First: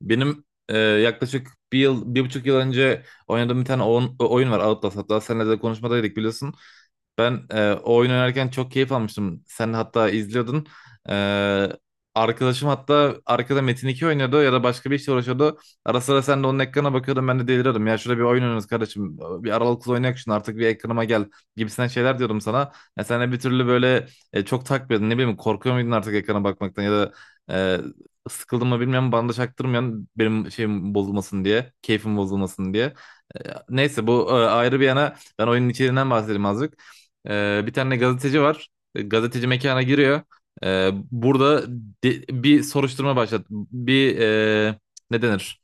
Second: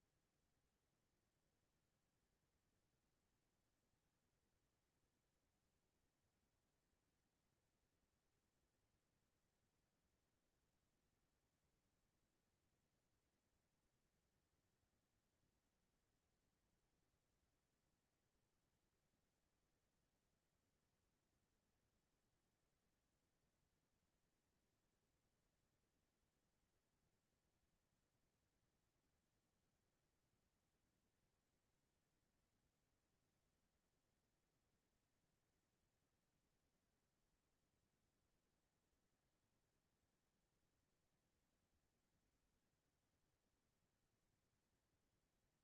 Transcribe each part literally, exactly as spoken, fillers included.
Benim e, yaklaşık bir yıl, bir buçuk yıl önce oynadığım bir tane oyun, oyun var, Outlast. Hatta seninle de konuşmadaydık, biliyorsun. Ben e, o oyun oynarken çok keyif almıştım. Sen hatta izliyordun. E, Arkadaşım hatta arkada Metin iki oynuyordu ya da başka bir işle uğraşıyordu. Ara sıra sen de onun ekrana bakıyordun, ben de deliriyordum. Ya şurada bir oyun oynuyoruz kardeşim, bir aralıklı oynayak şunu artık, bir ekranıma gel gibisinden şeyler diyordum sana. Ya sen de bir türlü böyle e, çok takmıyordun. Ne bileyim, korkuyor muydun artık ekrana bakmaktan ya da e, sıkıldım mı bilmiyorum, bana da çaktırmayan, benim şeyim bozulmasın diye, keyfim bozulmasın diye. Ee, Neyse, bu e, ayrı bir yana, ben oyunun içeriğinden bahsedeyim azıcık. Ee, bir tane gazeteci var. E, Gazeteci mekana giriyor. Ee, burada de- bir soruşturma başlat. Bir, e, ne denir,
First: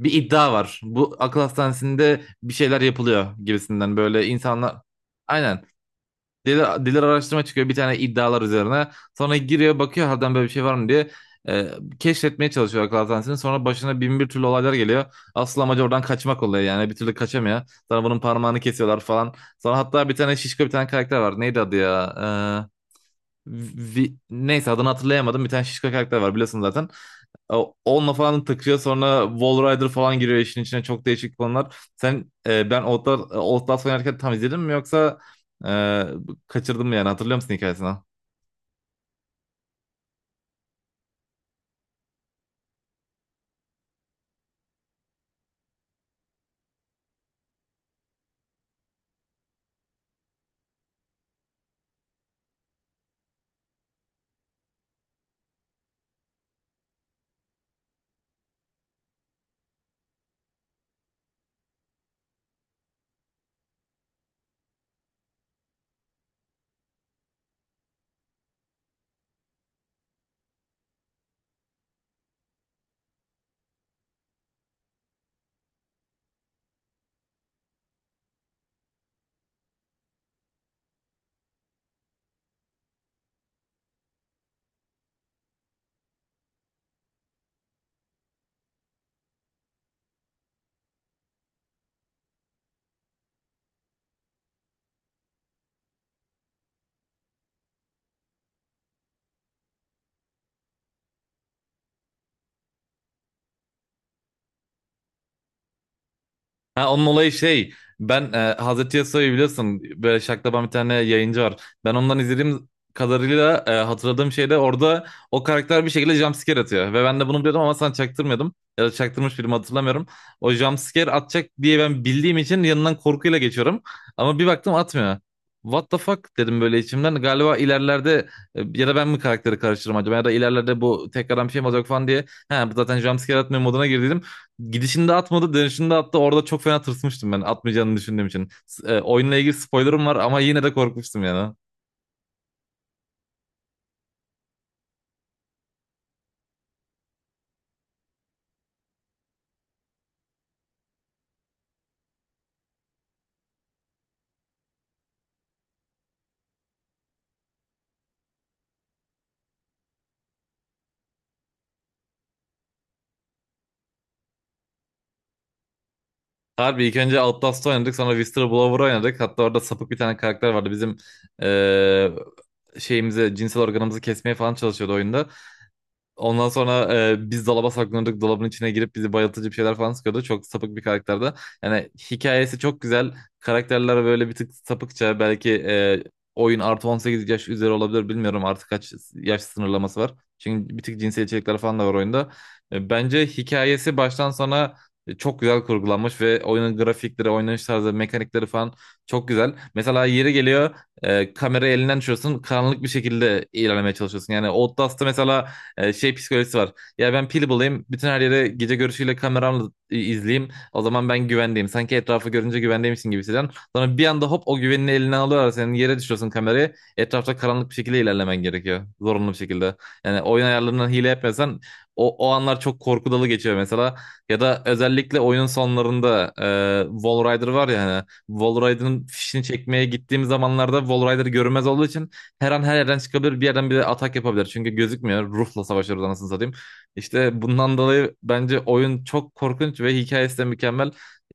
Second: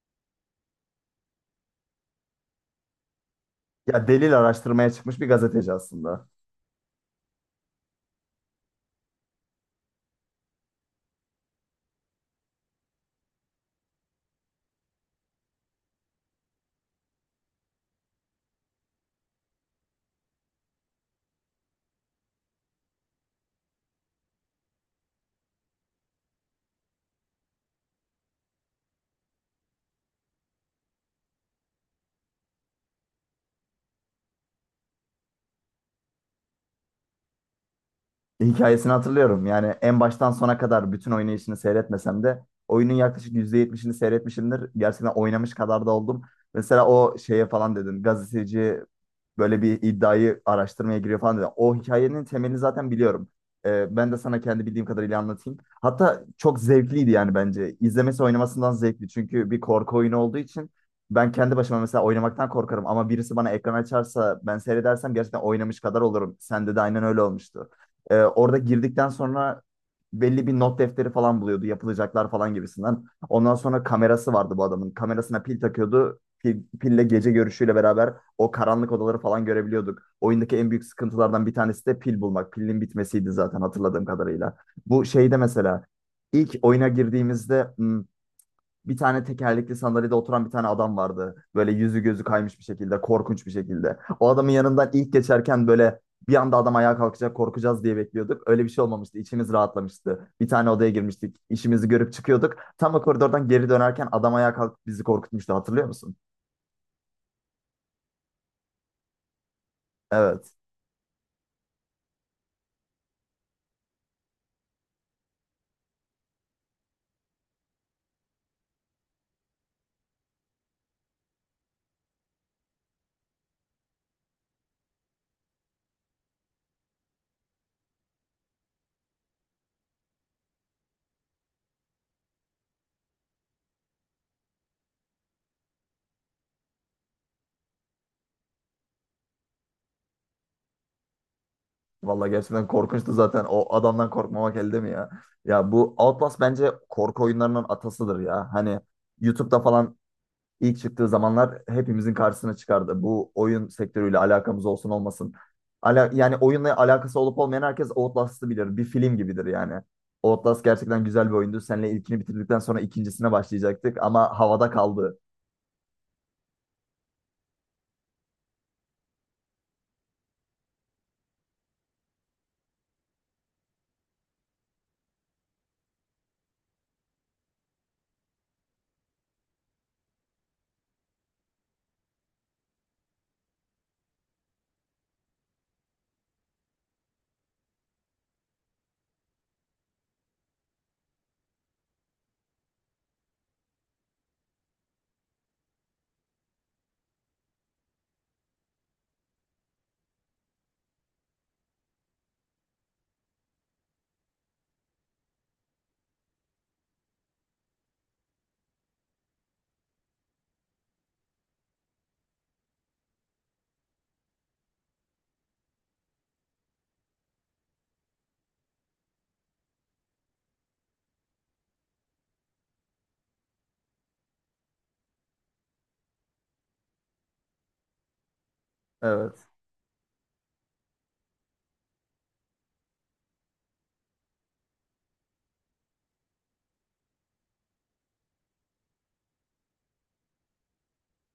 bir iddia var. Bu akıl hastanesinde bir şeyler yapılıyor gibisinden, Ya böyle delil insanlar. araştırmaya çıkmış bir Aynen. gazeteci aslında. Diğer, diğer araştırma çıkıyor bir tane, iddialar üzerine. Sonra giriyor, bakıyor harbiden böyle bir şey var mı diye. E, Keşfetmeye çalışıyor akıl hastanesini. Sonra başına bin bir türlü olaylar geliyor. Asıl amacı oradan kaçmak oluyor yani. Bir türlü kaçamıyor. Sonra bunun parmağını kesiyorlar falan. Sonra hatta bir tane şişko bir tane karakter var. Neydi adı ya? E, Vi- neyse, adını hatırlayamadım. Bir tane şişko karakter var biliyorsun zaten. O- Onunla falan takıyor, sonra Wall Rider falan giriyor işin içine, çok değişik konular. Sen e, ben Outlast, Outlast oynarken tam izledin mi yoksa e, kaçırdın mı, yani hatırlıyor musun hikayesini? Hikayesini hatırlıyorum. Yani en baştan sona kadar bütün oynayışını seyretmesem de oyunun yaklaşık yüzde yetmişini seyretmişimdir. Gerçekten oynamış kadar da oldum. Mesela o şeye falan dedin. Gazeteci böyle bir iddiayı araştırmaya giriyor falan dedi. O hikayenin temelini zaten biliyorum. Ee, ben de sana kendi bildiğim kadarıyla anlatayım. Hatta çok zevkliydi yani bence. İzlemesi oynamasından zevkli. Çünkü bir korku oyunu olduğu için ben kendi başıma mesela oynamaktan korkarım. Ama birisi bana ekran açarsa ben seyredersem gerçekten oynamış kadar olurum. Sende de aynen öyle olmuştu. Ee, orada girdikten sonra belli bir not defteri falan buluyordu. Yapılacaklar falan gibisinden. Ondan sonra kamerası vardı bu adamın. Kamerasına pil takıyordu. Pil, pille gece görüşüyle beraber o karanlık odaları falan görebiliyorduk. Oyundaki en büyük sıkıntılardan bir tanesi de pil bulmak. Pilin bitmesiydi zaten hatırladığım kadarıyla. Bu şeyde mesela ilk oyuna girdiğimizde hmm, bir tane tekerlekli sandalyede oturan bir tane adam vardı. Böyle yüzü gözü kaymış bir şekilde, korkunç bir şekilde. O adamın yanından ilk geçerken böyle bir anda adam ayağa kalkacak, korkacağız diye bekliyorduk. Öyle bir şey olmamıştı. İçimiz rahatlamıştı. Bir tane odaya girmiştik. İşimizi görüp çıkıyorduk. Tam o koridordan geri dönerken adam ayağa kalkıp bizi korkutmuştu. Hatırlıyor musun? Ha, onun olayı şey, ben e, Hazreti Yasuo'yu biliyorsun, böyle Evet. şaklaban bir tane yayıncı var. Ben ondan izlediğim kadarıyla e, hatırladığım şey de, orada o karakter bir şekilde jumpscare atıyor. Ve ben de bunu biliyordum ama sana çaktırmıyordum. Ya da çaktırmış birimi hatırlamıyorum. O jumpscare atacak diye ben bildiğim için yanından korkuyla geçiyorum. Ama bir baktım atmıyor. What the fuck dedim böyle içimden. Galiba ilerlerde, e, ya da ben mi karakteri karıştırırım acaba, ya da ilerlerde bu tekrardan bir şey mi olacak falan diye. Ha, bu zaten jumpscare atmıyor moduna girdim. Gidişinde atmadı, dönüşünde attı. Orada çok fena tırsmıştım ben, atmayacağını düşündüğüm için. S- e, oyunla ilgili spoilerım var ama yine de korkmuştum yani. Vallahi gerçekten korkunçtu zaten. O adamdan korkmamak elde mi ya? Ya bu Outlast bence korku oyunlarının atasıdır ya. Hani YouTube'da falan ilk çıktığı zamanlar hepimizin karşısına çıkardı. Bu oyun sektörüyle alakamız olsun olmasın. Ala yani oyunla alakası olup olmayan herkes Outlast'ı bilir. Bir film gibidir yani. Outlast gerçekten güzel bir oyundu. Seninle ilkini bitirdikten sonra ikincisine başlayacaktık ama havada kaldı. Harbi ilk önce Outlast'ı oynadık, sonra Whistler Blower oynadık. Hatta orada sapık bir tane karakter vardı. Bizim e, şeyimizi, cinsel organımızı kesmeye falan çalışıyordu oyunda. Ondan sonra e, biz dolaba saklanırdık. Dolabın içine girip bizi bayıltıcı bir şeyler falan sıkıyordu. Çok sapık bir karakterde. Yani hikayesi çok güzel. Karakterler böyle bir tık sapıkça. Belki e, oyun artı on sekiz yaş üzeri olabilir. Bilmiyorum artık kaç yaş sınırlaması var. Çünkü bir tık cinsel içerikler falan da var oyunda. E, bence hikayesi baştan sona e, çok güzel kurgulanmış ve oyunun grafikleri, oynanış tarzı, mekanikleri falan çok güzel. Mesela yeri geliyor e, kamerayı elinden düşüyorsun, karanlık bir şekilde ilerlemeye çalışıyorsun. Yani Outlast'ta mesela e, şey psikolojisi var. Ya ben pil bulayım, bütün her yere gece görüşüyle kameramla i- izleyeyim, o zaman ben güvendeyim. Sanki etrafı görünce güvendeymişsin gibi hissediyorsun. Sonra bir anda hop, o güvenini eline alıyorlar. Senin yere düşüyorsun kamerayı. Etrafta karanlık bir şekilde ilerlemen gerekiyor, zorunlu bir şekilde. Yani oyun ayarlarından hile yapmıyorsan o, o anlar çok korku dolu geçiyor mesela. Ya da özellikle oyunun sonlarında e, Wall Rider var ya hani, Wall Rider'ın fişini Evet. çekmeye gittiğim zamanlarda Wall Rider görünmez olduğu için her an her yerden çıkabilir, bir yerden bir de atak yapabilir. Çünkü gözükmüyor. Ruhla savaşıyoruz anasını satayım. İşte bundan dolayı bence oyun çok korkunç ve hikayesi de mükemmel.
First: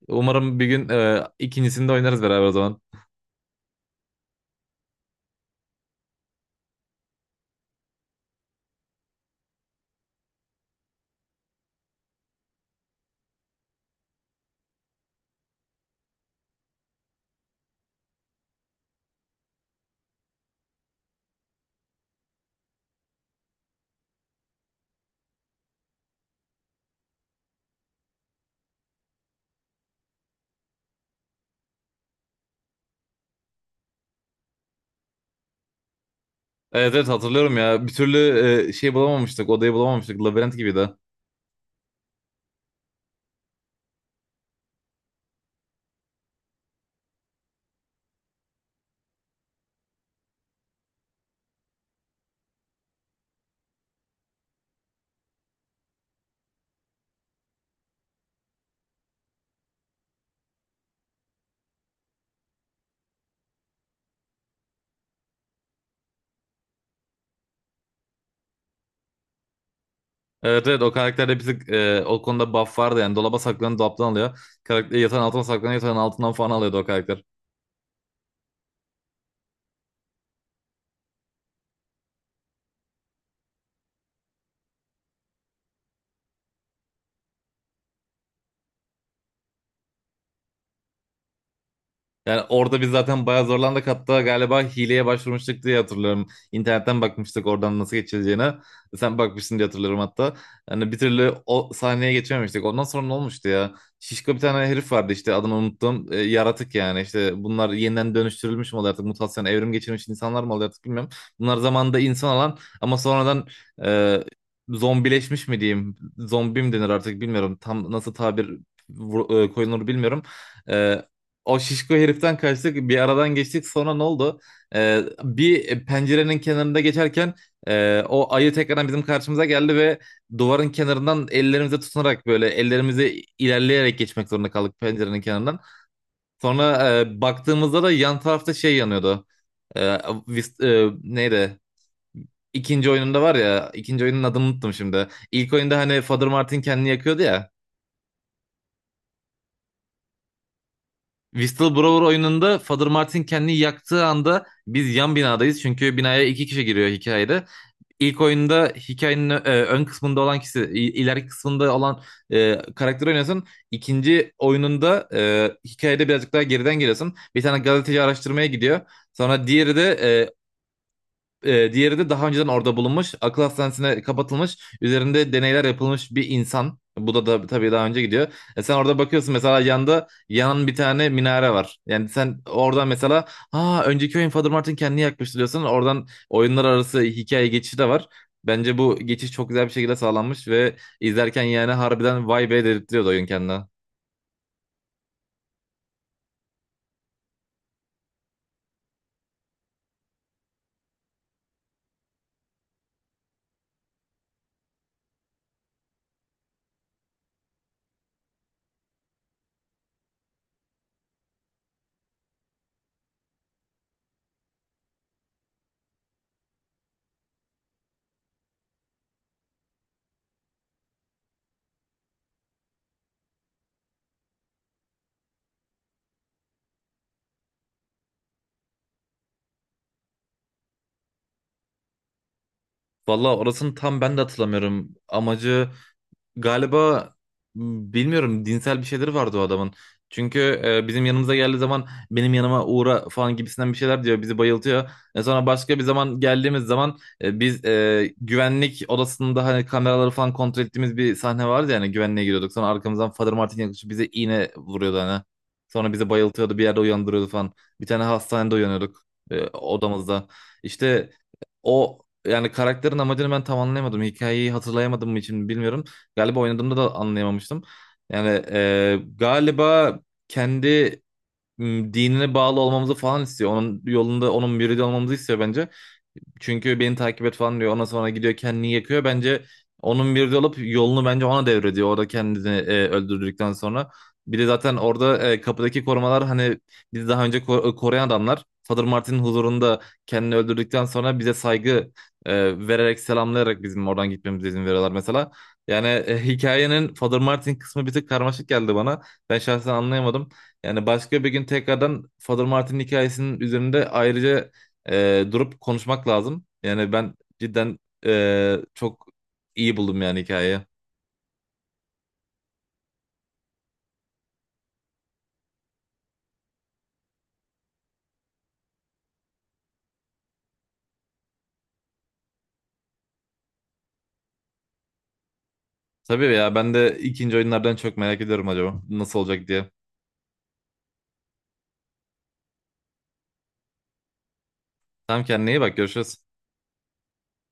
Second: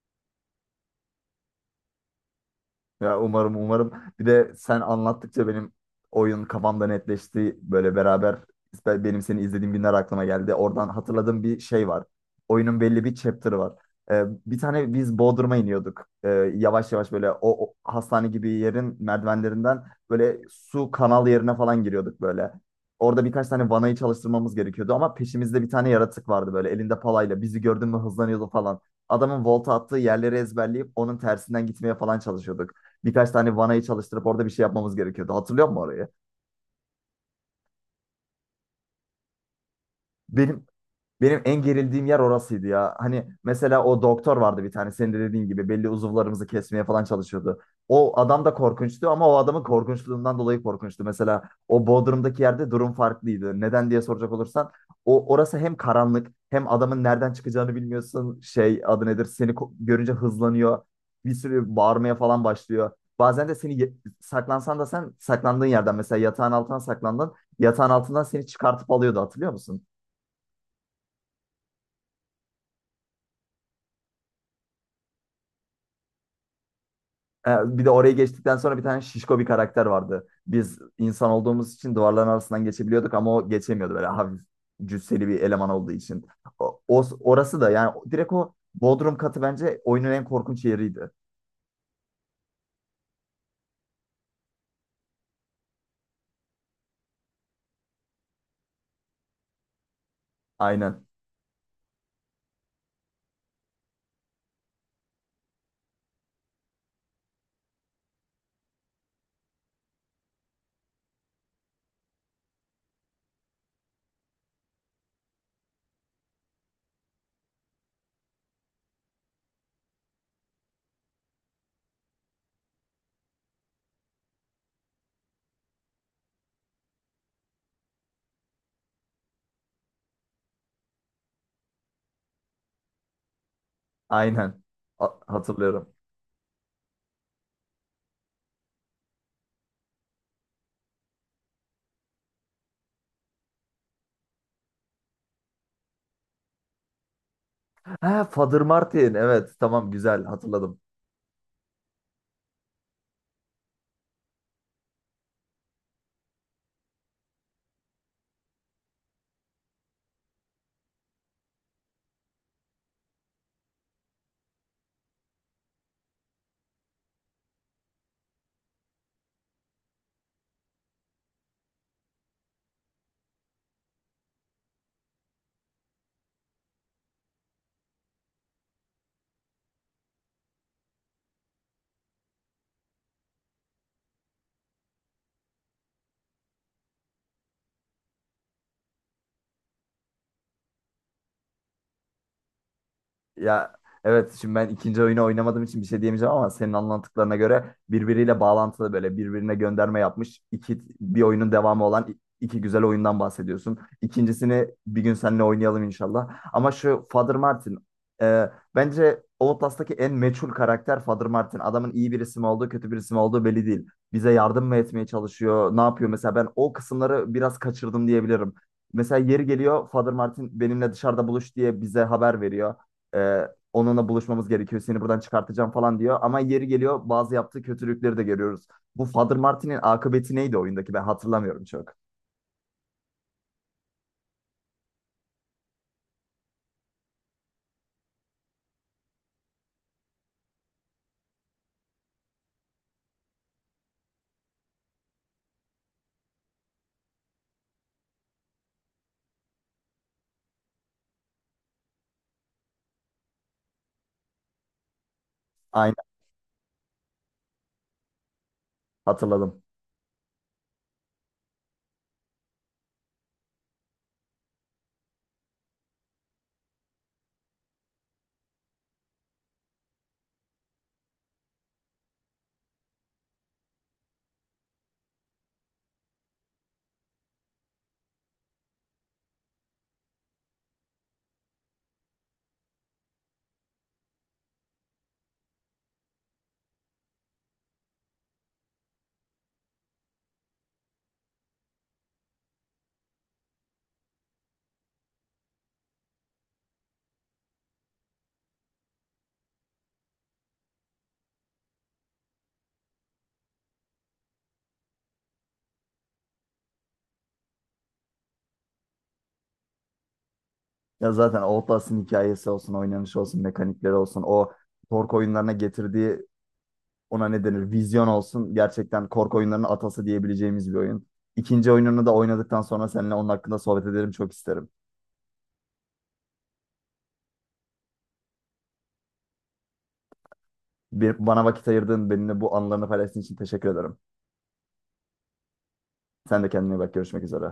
Umarım bir gün e, ikincisini de oynarız beraber o zaman. Ya umarım umarım. Bir de sen anlattıkça benim oyun kafamda netleşti. Böyle beraber ben- benim seni izlediğim günler aklıma geldi. Oradan hatırladığım bir şey var. Oyunun belli bir chapter'ı var. Ee, bir tane biz Bodrum'a iniyorduk. Ee, yavaş yavaş böyle o, o hastane gibi yerin merdivenlerinden böyle su kanal yerine falan giriyorduk böyle. Orada birkaç tane vanayı çalıştırmamız gerekiyordu ama peşimizde bir tane yaratık vardı böyle elinde palayla. Bizi gördün mü hızlanıyordu falan. Adamın volta attığı yerleri ezberleyip onun tersinden gitmeye falan çalışıyorduk. Birkaç tane vanayı çalıştırıp orada bir şey yapmamız gerekiyordu. Hatırlıyor musun orayı? Evet, evet, hatırlıyorum ya. Bir türlü e, şey bulamamıştık, odayı bulamamıştık. Labirent Benim gibiydi. Benim en gerildiğim yer orasıydı ya. Hani mesela o doktor vardı bir tane senin de dediğin gibi belli uzuvlarımızı kesmeye falan çalışıyordu. O adam da korkunçtu ama o adamın korkunçluğundan dolayı korkunçtu. Mesela o Bodrum'daki yerde durum farklıydı. Neden diye soracak olursan o orası hem karanlık hem adamın nereden çıkacağını bilmiyorsun. Şey adı nedir? Seni ko- görünce hızlanıyor. Bir sürü bağırmaya falan başlıyor. Bazen de seni ye- saklansan da sen saklandığın yerden mesela yatağın altına saklandın. Yatağın altından seni çıkartıp alıyordu hatırlıyor musun? Evet, evet, o karakterde bir tık e, o konuda buff vardı yani. Dolaba saklanıp dolaptan alıyor. Karakter yatağın altına saklanıyor, yatağın altından falan alıyordu o karakter. Ha, bir de orayı geçtikten sonra bir tane şişko bir karakter vardı. Biz insan olduğumuz için duvarların arasından geçebiliyorduk ama o geçemiyordu böyle hafif cüsseli bir eleman olduğu için. O, o- orası da yani direkt o Bodrum katı bence oyunun en korkunç yeriydi. Yani orada biz zaten bayağı zorlandık. Hatta galiba hileye başvurmuştuk diye hatırlıyorum. İnternetten bakmıştık oradan nasıl geçileceğine. Sen bakmışsın diye hatırlıyorum hatta. Yani bir Aynen. türlü o sahneye geçememiştik. Ondan sonra ne olmuştu ya? Şişko bir tane herif vardı işte, adını unuttum. E, yaratık yani, işte bunlar yeniden dönüştürülmüş mü oluyor artık? Mutasyon, evrim geçirmiş insanlar mı oluyor artık, bilmiyorum. Bunlar zamanında insan olan ama sonradan e, zombileşmiş mi diyeyim? Zombi mi denir artık bilmiyorum. Tam nasıl tabir vur- e, koyulur bilmiyorum. E, O şişko heriften kaçtık, bir aradan geçtik, sonra ne oldu? Ee, bir pencerenin kenarında geçerken e, o ayı tekrardan bizim karşımıza geldi ve duvarın kenarından ellerimize tutunarak böyle, ellerimizi ilerleyerek geçmek zorunda Aynen. kaldık A- pencerenin kenarından. Hatırlıyorum. Sonra e, baktığımızda da yan tarafta şey yanıyordu. Ee, vis- e, Neydi? İkinci oyununda var ya, ikinci oyunun adını unuttum şimdi. İlk oyunda hani Father Martin kendini yakıyordu ya. Ha, Father Martin. Evet, tamam güzel hatırladım. Whistleblower oyununda Father Martin kendini yaktığı anda biz yan binadayız. Çünkü binaya iki kişi giriyor hikayede. İlk oyunda hikayenin e, ön kısmında olan kişi, i- ileriki kısmında olan e, karakteri oynuyorsun. İkinci oyununda e, hikayede birazcık daha geriden geliyorsun. Bir tane gazeteci araştırmaya gidiyor. Sonra diğeri de e, e, diğeri de daha önceden orada bulunmuş, akıl hastanesine kapatılmış, üzerinde deneyler yapılmış bir insan. Bu da, da tabii daha önce gidiyor. E, sen orada bakıyorsun mesela, yanında yanan bir tane minare var. Yani sen oradan mesela, ha önceki oyun Father Martin kendini yakmıştı diyorsun. Oradan oyunlar arası hikaye geçişi de var. Bence bu geçiş çok güzel bir şekilde sağlanmış ve izlerken yani harbiden vay be dedirtiyordu oyun kendine. Ya evet şimdi ben ikinci oyunu oynamadığım için bir şey diyemeyeceğim ama senin anlattıklarına göre birbiriyle bağlantılı böyle birbirine gönderme yapmış iki bir oyunun devamı olan i- iki güzel oyundan bahsediyorsun. İkincisini bir gün seninle oynayalım inşallah. Ama şu Father Martin e, bence Outlast'taki en meçhul karakter Father Martin. Adamın iyi bir isim olduğu kötü bir isim olduğu belli değil. Bize yardım mı etmeye çalışıyor? Ne yapıyor? Mesela ben o kısımları biraz kaçırdım diyebilirim. Mesela yeri geliyor Father Martin benimle dışarıda buluş diye bize haber veriyor. Ee, Onunla buluşmamız gerekiyor. Seni buradan çıkartacağım falan diyor. Ama yeri geliyor bazı yaptığı kötülükleri de görüyoruz. Bu Father Martin'in akıbeti neydi oyundaki? Ben hatırlamıyorum çok. Valla orasını tam ben de hatırlamıyorum. Amacı galiba, bilmiyorum, dinsel bir şeyleri vardı o adamın. Çünkü e, bizim yanımıza geldiği zaman, benim yanıma uğra falan gibisinden bir şeyler diyor. Bizi bayıltıyor. E, sonra başka bir zaman geldiğimiz zaman e, biz e, güvenlik odasında, hani kameraları falan kontrol ettiğimiz bir sahne vardı, yani güvenliğe giriyorduk. Sonra arkamızdan Father Martin yaklaşıp bize iğne vuruyordu hani. Sonra Aynen bizi bayıltıyordu, bir yerde uyandırıyordu falan. Bir tane hastanede uyanıyorduk e, hatırladım. odamızda. İşte o, yani karakterin amacını ben tam anlayamadım. Hikayeyi hatırlayamadığım için bilmiyorum. Galiba oynadığımda da anlayamamıştım. Yani e, galiba kendi m, dinine bağlı olmamızı falan istiyor. Onun yolunda, onun müridi olmamızı istiyor bence. Çünkü beni takip et falan diyor. Ondan sonra gidiyor kendini yakıyor. Bence onun bir de olup yolunu bence ona devrediyor. Orada kendini e, öldürdükten sonra. Bir de zaten orada e, kapıdaki korumalar, hani bizi daha önce ko- e, koruyan adamlar, Father Martin'in huzurunda kendini öldürdükten sonra bize saygı e, vererek, selamlayarak bizim oradan gitmemize izin veriyorlar mesela. Yani e, hikayenin Father Martin kısmı bir tık karmaşık geldi bana. Ben şahsen anlayamadım. Yani başka bir gün tekrardan Father Martin hikayesinin üzerinde ayrıca e, durup konuşmak lazım. Yani ben cidden e, çok iyi buldum yani hikayeyi. Ya zaten Outlast'ın hikayesi olsun, oynanışı olsun, mekanikleri olsun. O korku oyunlarına getirdiği ona ne denir? Vizyon olsun. Gerçekten korku oyunlarının atası diyebileceğimiz bir oyun. İkinci oyununu da oynadıktan sonra seninle onun hakkında sohbet ederim çok isterim. Tabii ya, ben de ikinci oyunlardan çok merak ediyorum acaba nasıl olacak diye. Bir, bana vakit ayırdığın benimle bu anılarını paylaştığın için teşekkür ederim. Tamam, kendine iyi bak, görüşürüz. Sen de kendine iyi bak. Görüşmek üzere.